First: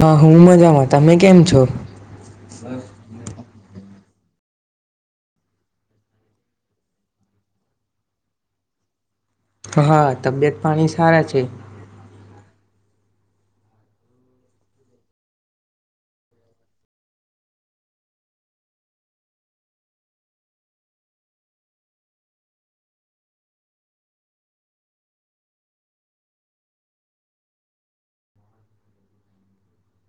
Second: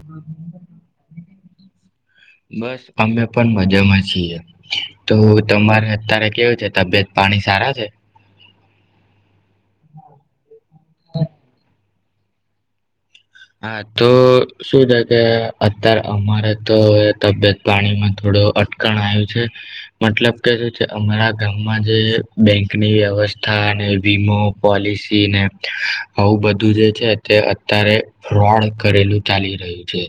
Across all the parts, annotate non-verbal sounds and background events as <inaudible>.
હા હું મજામાં તમે કેમ છો બસ અમે પણ મજામાં સે છીએ તો તમારે અત્યારે કેવું છે તબિયત પાણી સારા છે. હા તબિયત પાણી સારા છે હા તો શું છે કે અત્યારે અમારે તો તબિયત પાણીમાં થોડું અટકણ આવ્યું છે મતલબ કે શું છે અમારા ગામમાં જે બેંકની વ્યવસ્થા વીમો પોલિસી ને આવું બધું જે છે તે અત્યારે ફ્રોડ કરેલું ચાલી રહ્યું છે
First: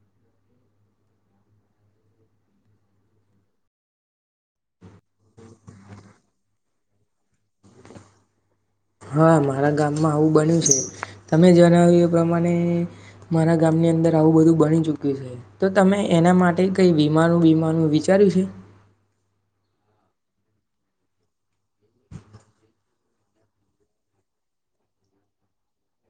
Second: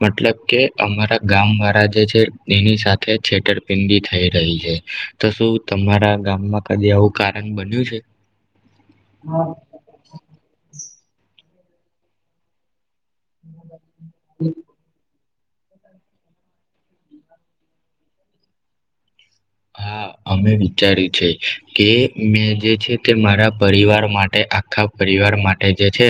મતલબ કે અમારા ગામ વાળા જે છે એની સાથે છેતરપિંડી થઈ રહી છે તો શું તમારા ગામમાં કદી આવું કારણ બન્યું છે હા મારા ગામમાં આવું બન્યું છે તમે જણાવ્યું એ પ્રમાણે મારા ગામની અંદર આવું બધું બણી ચુક્યું છે તો તમે એના માટે કઈ વિીમાનું વિીમાનું વિચાર્યું છે હા અમે વિચાર્યું છે કે મેં જે છે તે મારા પરિવાર માટે આખા પરિવાર માટે જે છે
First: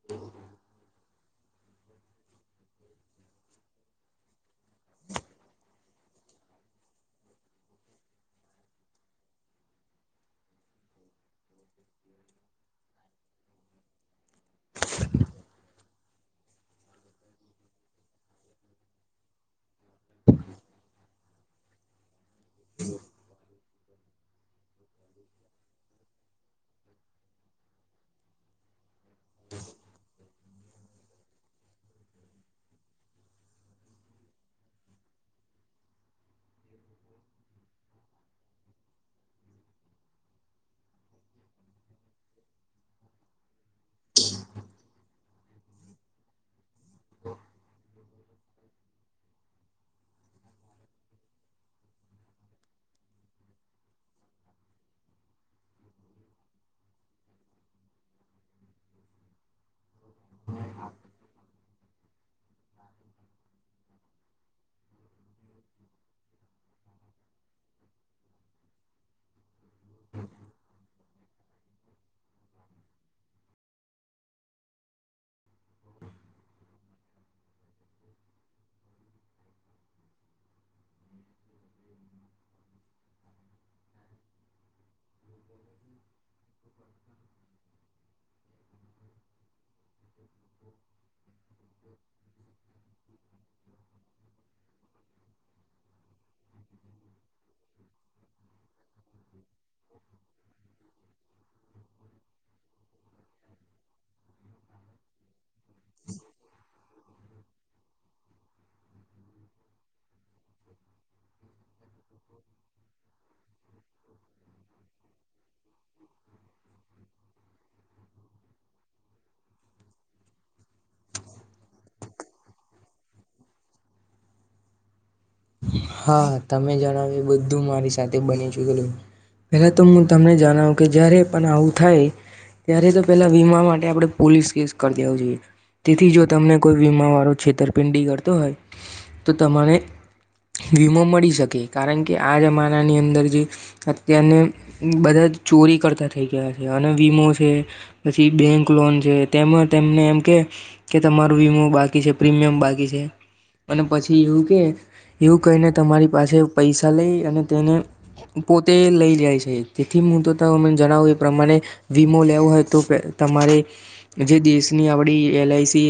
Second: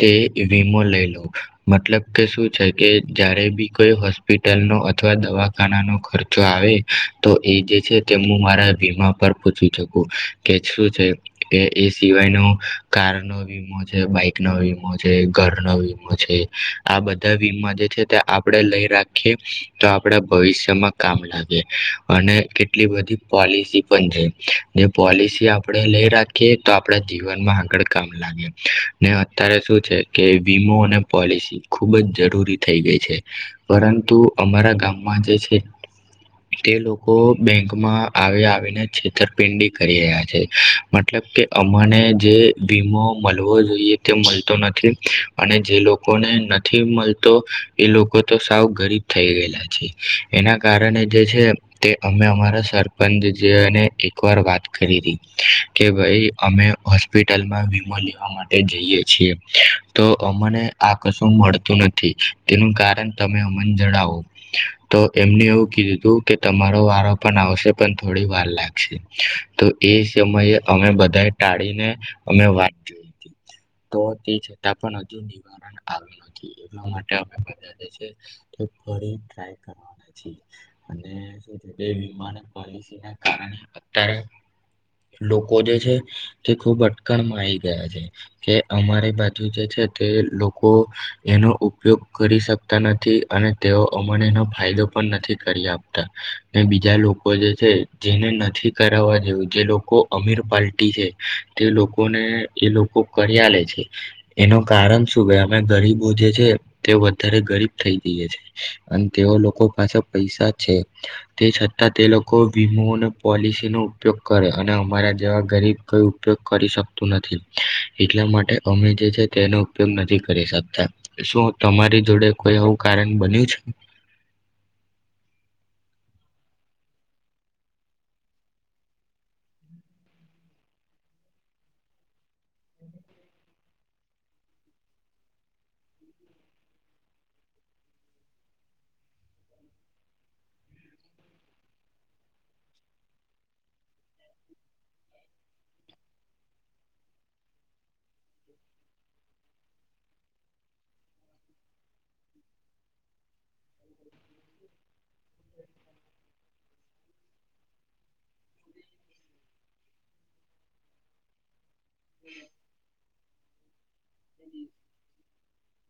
તે વીમો લઈ લોઉ મતલબ કે શું છે કે જ્યારે બી કોઈ હોસ્પિટલનો અથવા દવાખાનાનો ખર્ચો આવે તો એ જે હું મારા વીમા પર પૂછી શકું કે શું છે કે એ સિવાયનો કાર નો વીમો છે બાઈક નો વીમો છે ઘર નો વીમો છે આ બધા વીમા જે છે તે આપડ લઈ રાખીએ તો આપડા ભવિષ્યમાં કામ લાગે અને એટલી બધી પોલિસી પણ છે જે પોલિસી આપણે લઈ રાખીએ તો આપણા જીવનમાં આગળ કામ લાગે ને અત્યારે શું છે કે વીમો અને પોલિસી ખૂબ જ જરૂરી થઈ ગઈ છે પરંતુ અમારા ગામમાં જે છે તે લોકો બેંકમાં આવી આવીને છેતરપિંડી કરી રહ્યા છે મતલબ કે અમાને જે વીમો મળવો જોઈએ તે મળતો નથી અને જે લોકોને નથી મળતો એ લોકો તો સાવ ગરીબ થઈ ગયેલા છે એના કારણે જે છે તે અમે અમારા સરપંચ જેને એક વાર વાત કરી હતી કે ભાઈ અમે હોસ્પિટલમાં વીમો લેવા માટે જઈએ છીએ તો અમને આ કશું મળતું નથી તેનું કારણ તમે અમને જણાવો તો એમને એવું કીધું હતું કે તમારું વા પણ આવશે પણ થોડી વાર લાગશે તો એ સમયે અમે બધા ટાળીને અમે વાત જોઈ હતી તો તે છતાં પણ હજુ નિવારણ આવ્યું નથી એટલા માટે બ ફાય કરવા બે વિમાન પોલિસી ના કારણે અત્યારે લોકો જે છે તે ખૂબ અટકણમાં આવી ગયા છે કે અમારી બાજુ જે છે તે લોકો એનો ઉપયોગ કરી શકતા નથી અને તેઓ અમાને ફાયદો પણ નથી કરી આપતા બીજા લોકો જે છે જેને નથી કરાવવા જેવું જે લોકો અમીર પલ્ટી છે તે લોકોને એ લોકો કર્યા લે છે એનું કારણ શું ગયા અમે ગરીબો જે છે તે વધારે ગરીબ થઈ જઈે છે અને તેઓ લોકો પાસે પૈસા છે તે છતાં તે લોકો વીમો અને પોલિસી નો ઉપયોગ કરે અને અમારા જેવા ગરીબ કોઈ ઉપયોગ કરી શકતું નથી એટલા માટે અમે જે છે તેનો ઉપયોગ નથી કરી શકતા શું તમારી જોડે કોઈ આવું કારણ બન્યું છે હા તમે જણાવ એ બધું મારી સાથે બની ચુ પેલા તો હું તમને જણાવું કે જય્યારે પણ આવું થાય ત્યારે તો પેલા વીમા માટે આપણે પોલીસ કેસ કરી દેવ જોઈએ તેથી જો તમને કોઈ વીમા વાળો છેતરપિંડી કરતો હોય તો તમારે વીમો મળી શકે કારણ કે આ જમાનાની અંદર જે અત્યારને બધા ચોરી કરતા થઈ ગયા છે અને વીમો છે પછી બેંક લોન છે તેમાં તેમને એમ કે કે તમારો વીમો બાકી છે પ્રીમિયમ બાકી છે અને પછી એવું કે એવું કહીને તમારી પાસે પૈસા લઈ અને તેને પોતે લઈ જાય છે તેથી હું તોને જણાવું એ પ્રમાણે વીમો લેવો હોય તો પે તમારે જે દેશની આપડી એલ આઈસી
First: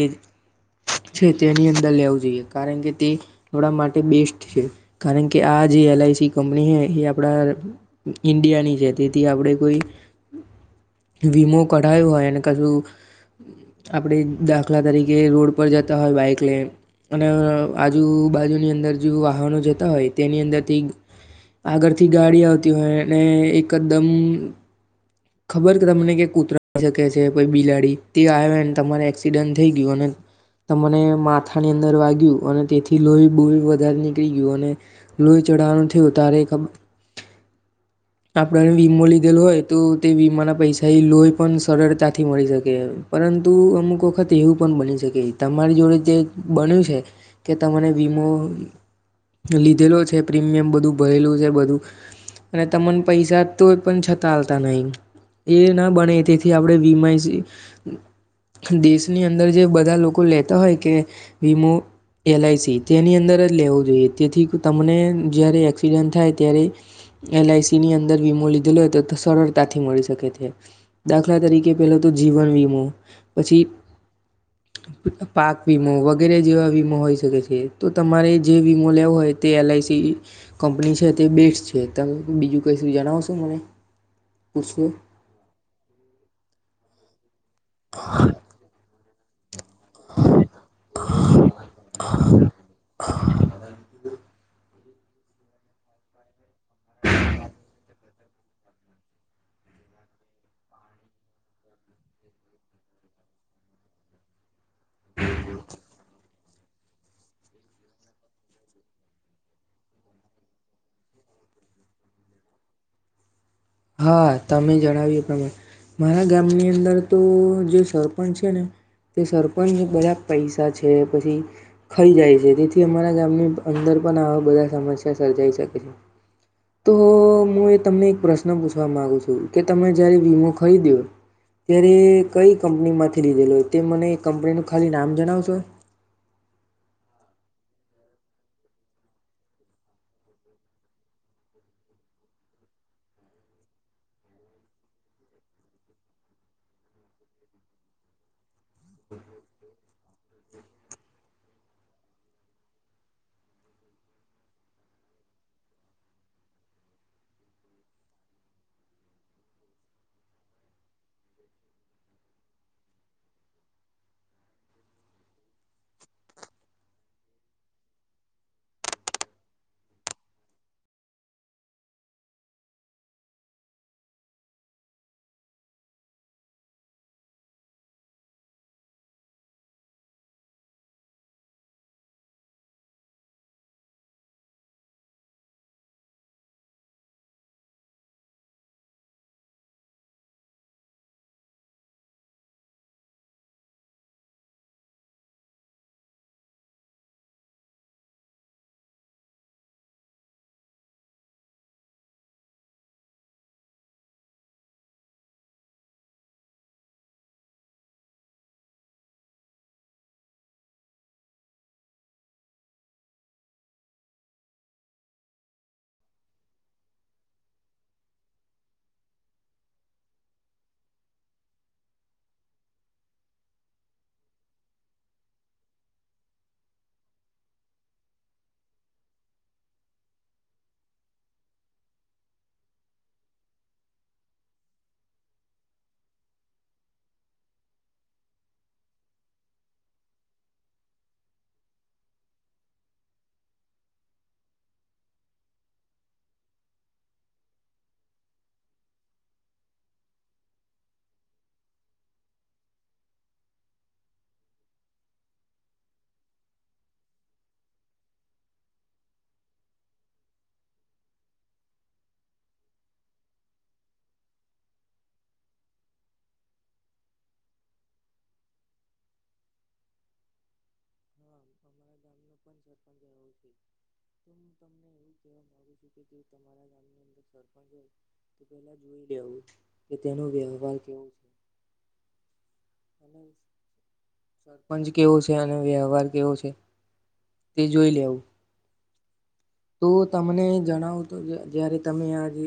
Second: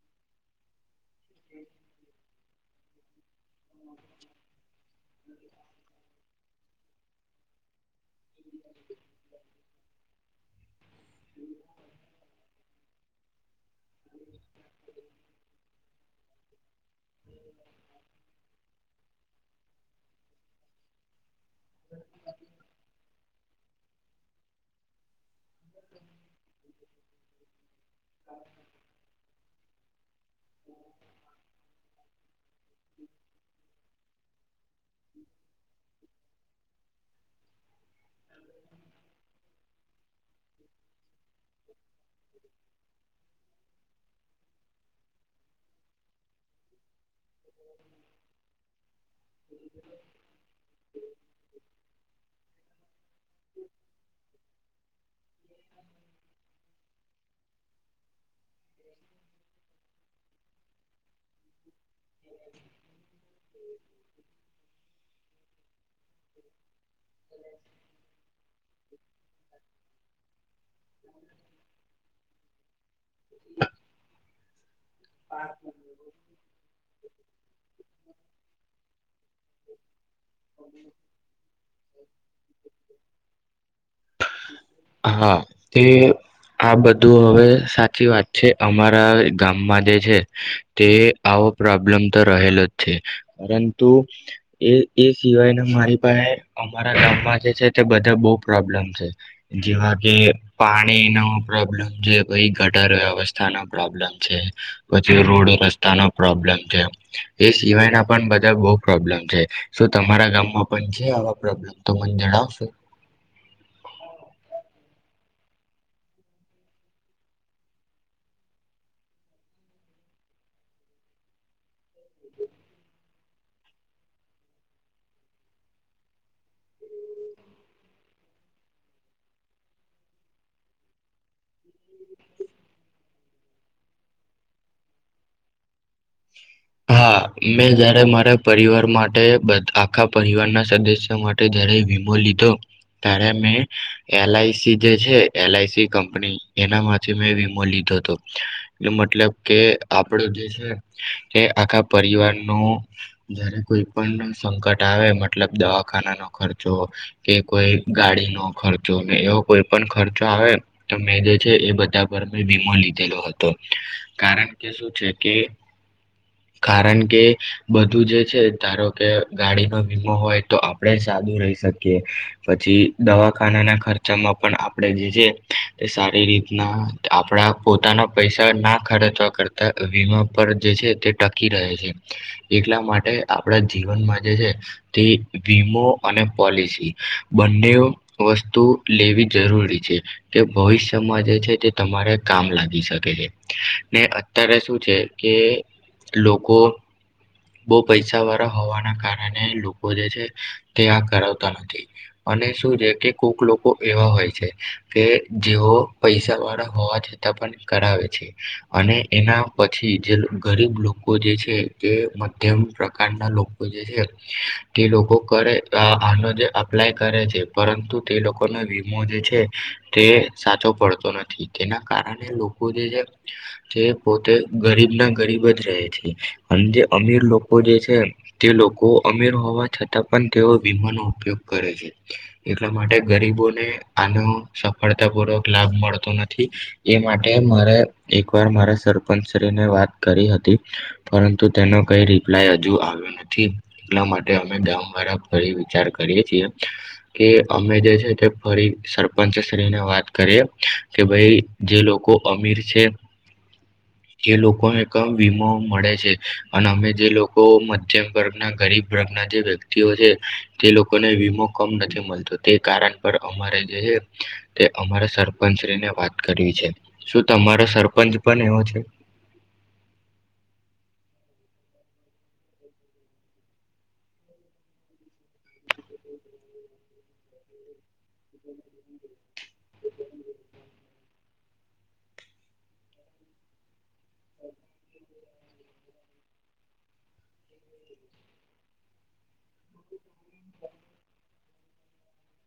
તીર છે તેની અંદર લેવું જોઈએ કારણ કે તે થડા માટે બેસ્ટ છે કારણ કે આ જે એલઆઈસી કંપની છે એ આપણા ઈન્ડિયાની છે તેથી આપણે કોઈ વીમો કઢાય હોય અને કશું આપણે દાખલા તરીકે રોડ પર જતા હોય બાઈક લઈ અને આજુબાજુની અંદર અ જે વાહનો જતા હોય તેની અંદરથી આગળ થી ગાડી આવતી હોય અને એકદમ ખબર કે તમને ક કૂતરા શકે છે કો બિલાડી તે આવે તમારે એક્સિડન્ટ થઈ ગયું અને તમને માથાની અંદર વાગ્યું અને તેથી લોહી બોહી નીકળી યુવાને લોહી ચઢાવવાનું થયું તારે એક આપડને વીમો લીધેલું હોય તો તે વીમાના પૈસા એ લોહી પણ સરળતાથી મળી શકે એમ પરંતુ અમુક વખત તે એવું પણ બની શકે તમારી જોડે જે બન્યું છે. કે તમને વીમો લીધેલો છે પ્રીમિયમ બધું ભરેલું છે બધું અને તમને પૈસા તો પણ છતાં આલતા નહી એ ના બને તેથી આપણે વીમા એસી દેશની અંદર જે બધા લોકો લેતા હોય કે વીમો એલઆઈસી તેની અંદર જ લેવો જોઈએ તેથી તમને જયારે એકસ પીરયન થાય ત્યારે એલઆઈસીની અંદર વીમો લીધેલો હોય તો સરળતાથી મળી શકે છે દાખલા તરીકે પેલો તો જીવન વીમો પછી પાક વીમો વગેરે જેવા વીમો હોઈ શકે છે તો તમારે વીમો લેવો હોય તે એલઆઈસી કંપની છે તે બેટ્સ છે તમે બીજું કશું જણાવશો મને પૂછશો હા તે આ બધું હવે સાચી વાત છે અમારા ગામ મા જે છે તે આવો પ્રોબ્લેમ તો રહેલો જ છે પરંતુ એ એ સિવાયને મારી પાસે અમારા ગામમાં જે છે તે બધા બવ પ્રોબ્લેમ છે. જેવા કે પાણીનો પ્રોબ્લમ છે પહી ગટર વ્યવસ્થાનો પ્રોબ્લેમ છે. પછી રોડ રસ્તાનો પ્રોબ્લેમ છે એ સિવાયના પણ બધા બ પ્રોબ્લેમ છે શું તમારા ગામમાં પણ છે આવા પ્રોબ્લેમ તો મને જણાવશો. હા તમે જણાવીએ પ્રમાણે મારા ગામની અંદર તો જે સરપંચ છે ને તે સરપંચ બધા પૈસા છે પછી ખાઈ જાય છે તેથી અમારા ગામની અંદર પણ આવા બધા સમસ્યા સર્જાઈ શકે છે તો હું હુ તમને એક પ્રશ્ન પ્રશ્ન પૂછવા માંગુ છું કે તમે જયારે વીમો ખરીદયો ત્યારે કઈ કંપની માંથી લીધેલો તે મને એ કંપનીનું ખાલી નામ જણાવશો. હા મેં જયારે મારા પરિવાર માટે બધ આખા પરિવારના સદસ્ય માટે જયારે વીમો લીધો ત્યારે મેં એલઆઈસી જે છે એલઆઈસી કંપની એનામાંથી મેં વીમો લીધો હતો મતલબ કે આપડો જે છે કે આખા પરિવાર નો જયારે કોઈ પણ સંકટ આવે મતલબ દવાખાના ન ખર્ચો કે કોઈ ગાડીનો ખર્ચો એવો કોઈ પણ ખર્ચો આવે તો મેં જે છે એ બધા પર મે વીમો લીધેલો હતો કારણ કે શું છે કે કારણ કે બધું જે છે ધારોકે ગાડીનો વીમો હોય તો આપણેે સાદું રહી શકીએ પછી દવાખાનાના ખર્ચામાં પણ આપણે જે છે તે સારી રીતના આપડા પોતાના પૈસા ના ખર્ચવા કરતા વીમા પર જે તે ટકી રહે છે એટલા માટે આપણા જીવનમાં જે છે તે વીમો અને પોલિસી બંને વસ્તુ લેવી જરૂરી છે કે ભવિષ્યમાં જે છે તે તમારે કામ લાગી શકે છે ને અત્યારે શું છે કે લોકો બહ પૈસા વાળા હોવાના કારણે લોકો જે છે તે આ કરાવતા નથી અને શું છે કે કોક લોકો એવા હોય છે કે જેઓ પૈસા વાળા હોવા છતાં પણ કરાવે છે અને એના પછી જે ગરીબ લોકો જે છે તે મધ્યમ પ્રકારના લોકો જે છે તે લોકો કરે અ આનો જે અપ્લાય કરે છે પરંતુ તે લોકોનો વીમો જે છે તે સાચો પડતો નથી તેના કારણે લોકો જે છે તે પોતે ગરીબ ના ગરીબ જ રહે છે અને જે અમીર લોકો જે છે તે લોકો અમીર હોવા છતાં પણ તેઓ વીમાનો ઉપયોગ કરે છે એટલા માટે ગરીબોને આનો સફળતાપૂર્વક લાભ મળતો નથી એ માટે મારે એકવાર મારા સરપંચ શ્રીને વાત કરી હતી પરંતુ તેનો કઈ રિપ્લાય હજુ આવ્યો નથી એટલા માટે અમે ગામ વાળા ફરી વિચાર કરીએ છીએ કે અમે જે છે તે ફરી સરપંચ શ્રીને વાત કરીએ કે ભાઈ જે લોકો અમીર છે જે લોકોએ કમ વીમો મળે છે અને અમે જે લોકો મધ્યમ વર્ગના ગરીબ ઘરના જે વ્યક્તિઓ છે તે લોકોને વીમો કમ નથી મળતો તે કારણ પર અમારે જે છે તે અમારા સરપંચ શ્રીને વાત કરીવી છે શું તમારો સરપંચ પણ એવો છે. હા અમારા ગામનો પણ સરપંચ આવ્યો છે. તો હું તમને એવું કહેવા માગુ છું કે જે તમારા કે તેનો વ્યવહાર કેવો છે. સરપંચ કેવો છે અને વ્યવહાર કેવો છે તે જોઈ લેવું તો તમને જણાવું તો જ જયારે તમે આજે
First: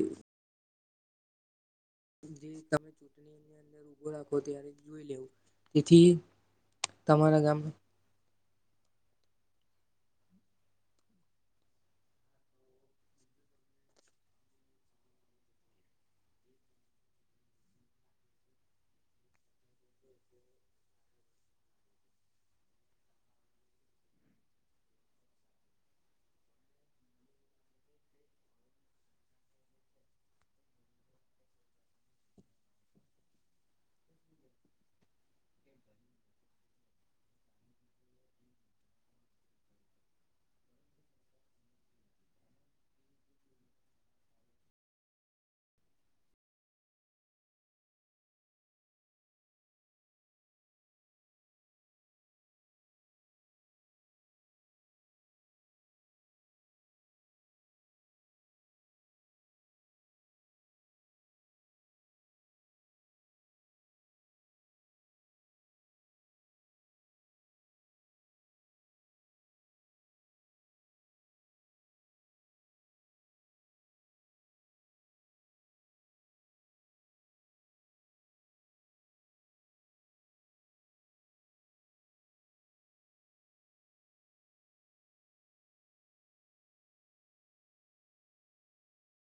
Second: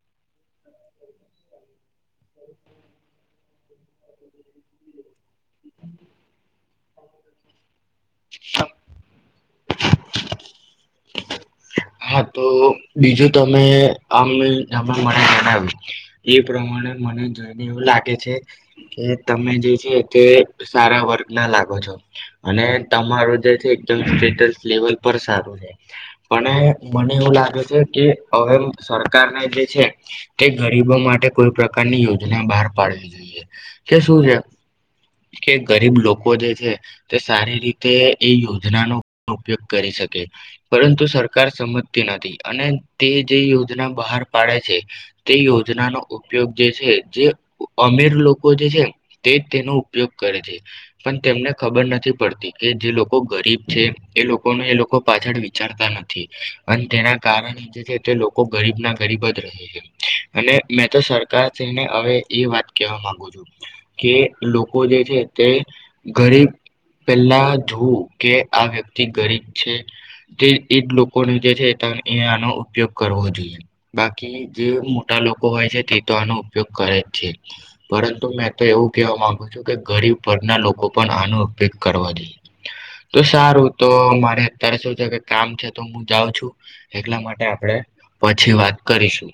જે તમે અંદર ઉભો રાખો ત્યારે જોઈ લેવો તેથી તમારા ગામ <inaudible> હા તો બીજું તમે આમ મને આમા મળે જણાવ્યું એ પ્રમાણે મને જોઈને એવું લાગે છે કે તમે જે છે તે સારા વર્ગના લાગો છો અને તમારો જે છે એકદમ સ્ટેટસ લેવલ પર સારું છે પણ મને એવું લાગે છે કે હવે સરકારને જે છે તે ગરીબો માટે કોઈ પ્રકારની યોજના બહાર પાડવી જોઈએ કે શું છે કે ગરીબ લોકો જે છે તે સારી રીતે એ યોજનાનો પણ ઉપયોગ કરી શકે પરંતુ સરકાર સમજતી નથી અને તે જે યોજના બહાર પાડે છે તે યોજનાનો ઉપયોગ જે છે જે અ અમીર લોકો જે છે તે તેનો ઉપયોગ કરે છે પણ તેમને ખબર નથી પડતી કે જે લોકો ગરીબ છે એ લોકોને એ લોકો પાછળ વિચારતા નથી. અને તેના કારણે જે છે તે લોકો ગરીબ ના ગરીબ જ રહે છે. અને મેં તો સરકારશ્રીને હવે એ વાત કેહેવા માંગુ છું કે લોકો જે છે તે ગરીબ પહેલા જોવ કે આ વ્યક્તિ ગરીબ છે તે એ જ લોક લોકોને જે છે આનો ઉપયોગ કરવો જોઈએ. બાકી જે મોટા લોકો હોય છે તે તો આનો ઉપયોગ કરે જ છે પરંતુ મેં તો એવું કેવા માંગુ છું કે ગરીબ વર્ગના લોકો પણ આનો ઉપયોગ કરવા જોઈએ તો સારું તો મારે અત્યારે શું છે કે કામ છે તો હું જાઉં છું એટલા માટે આપણે પછી વાત કરીશું.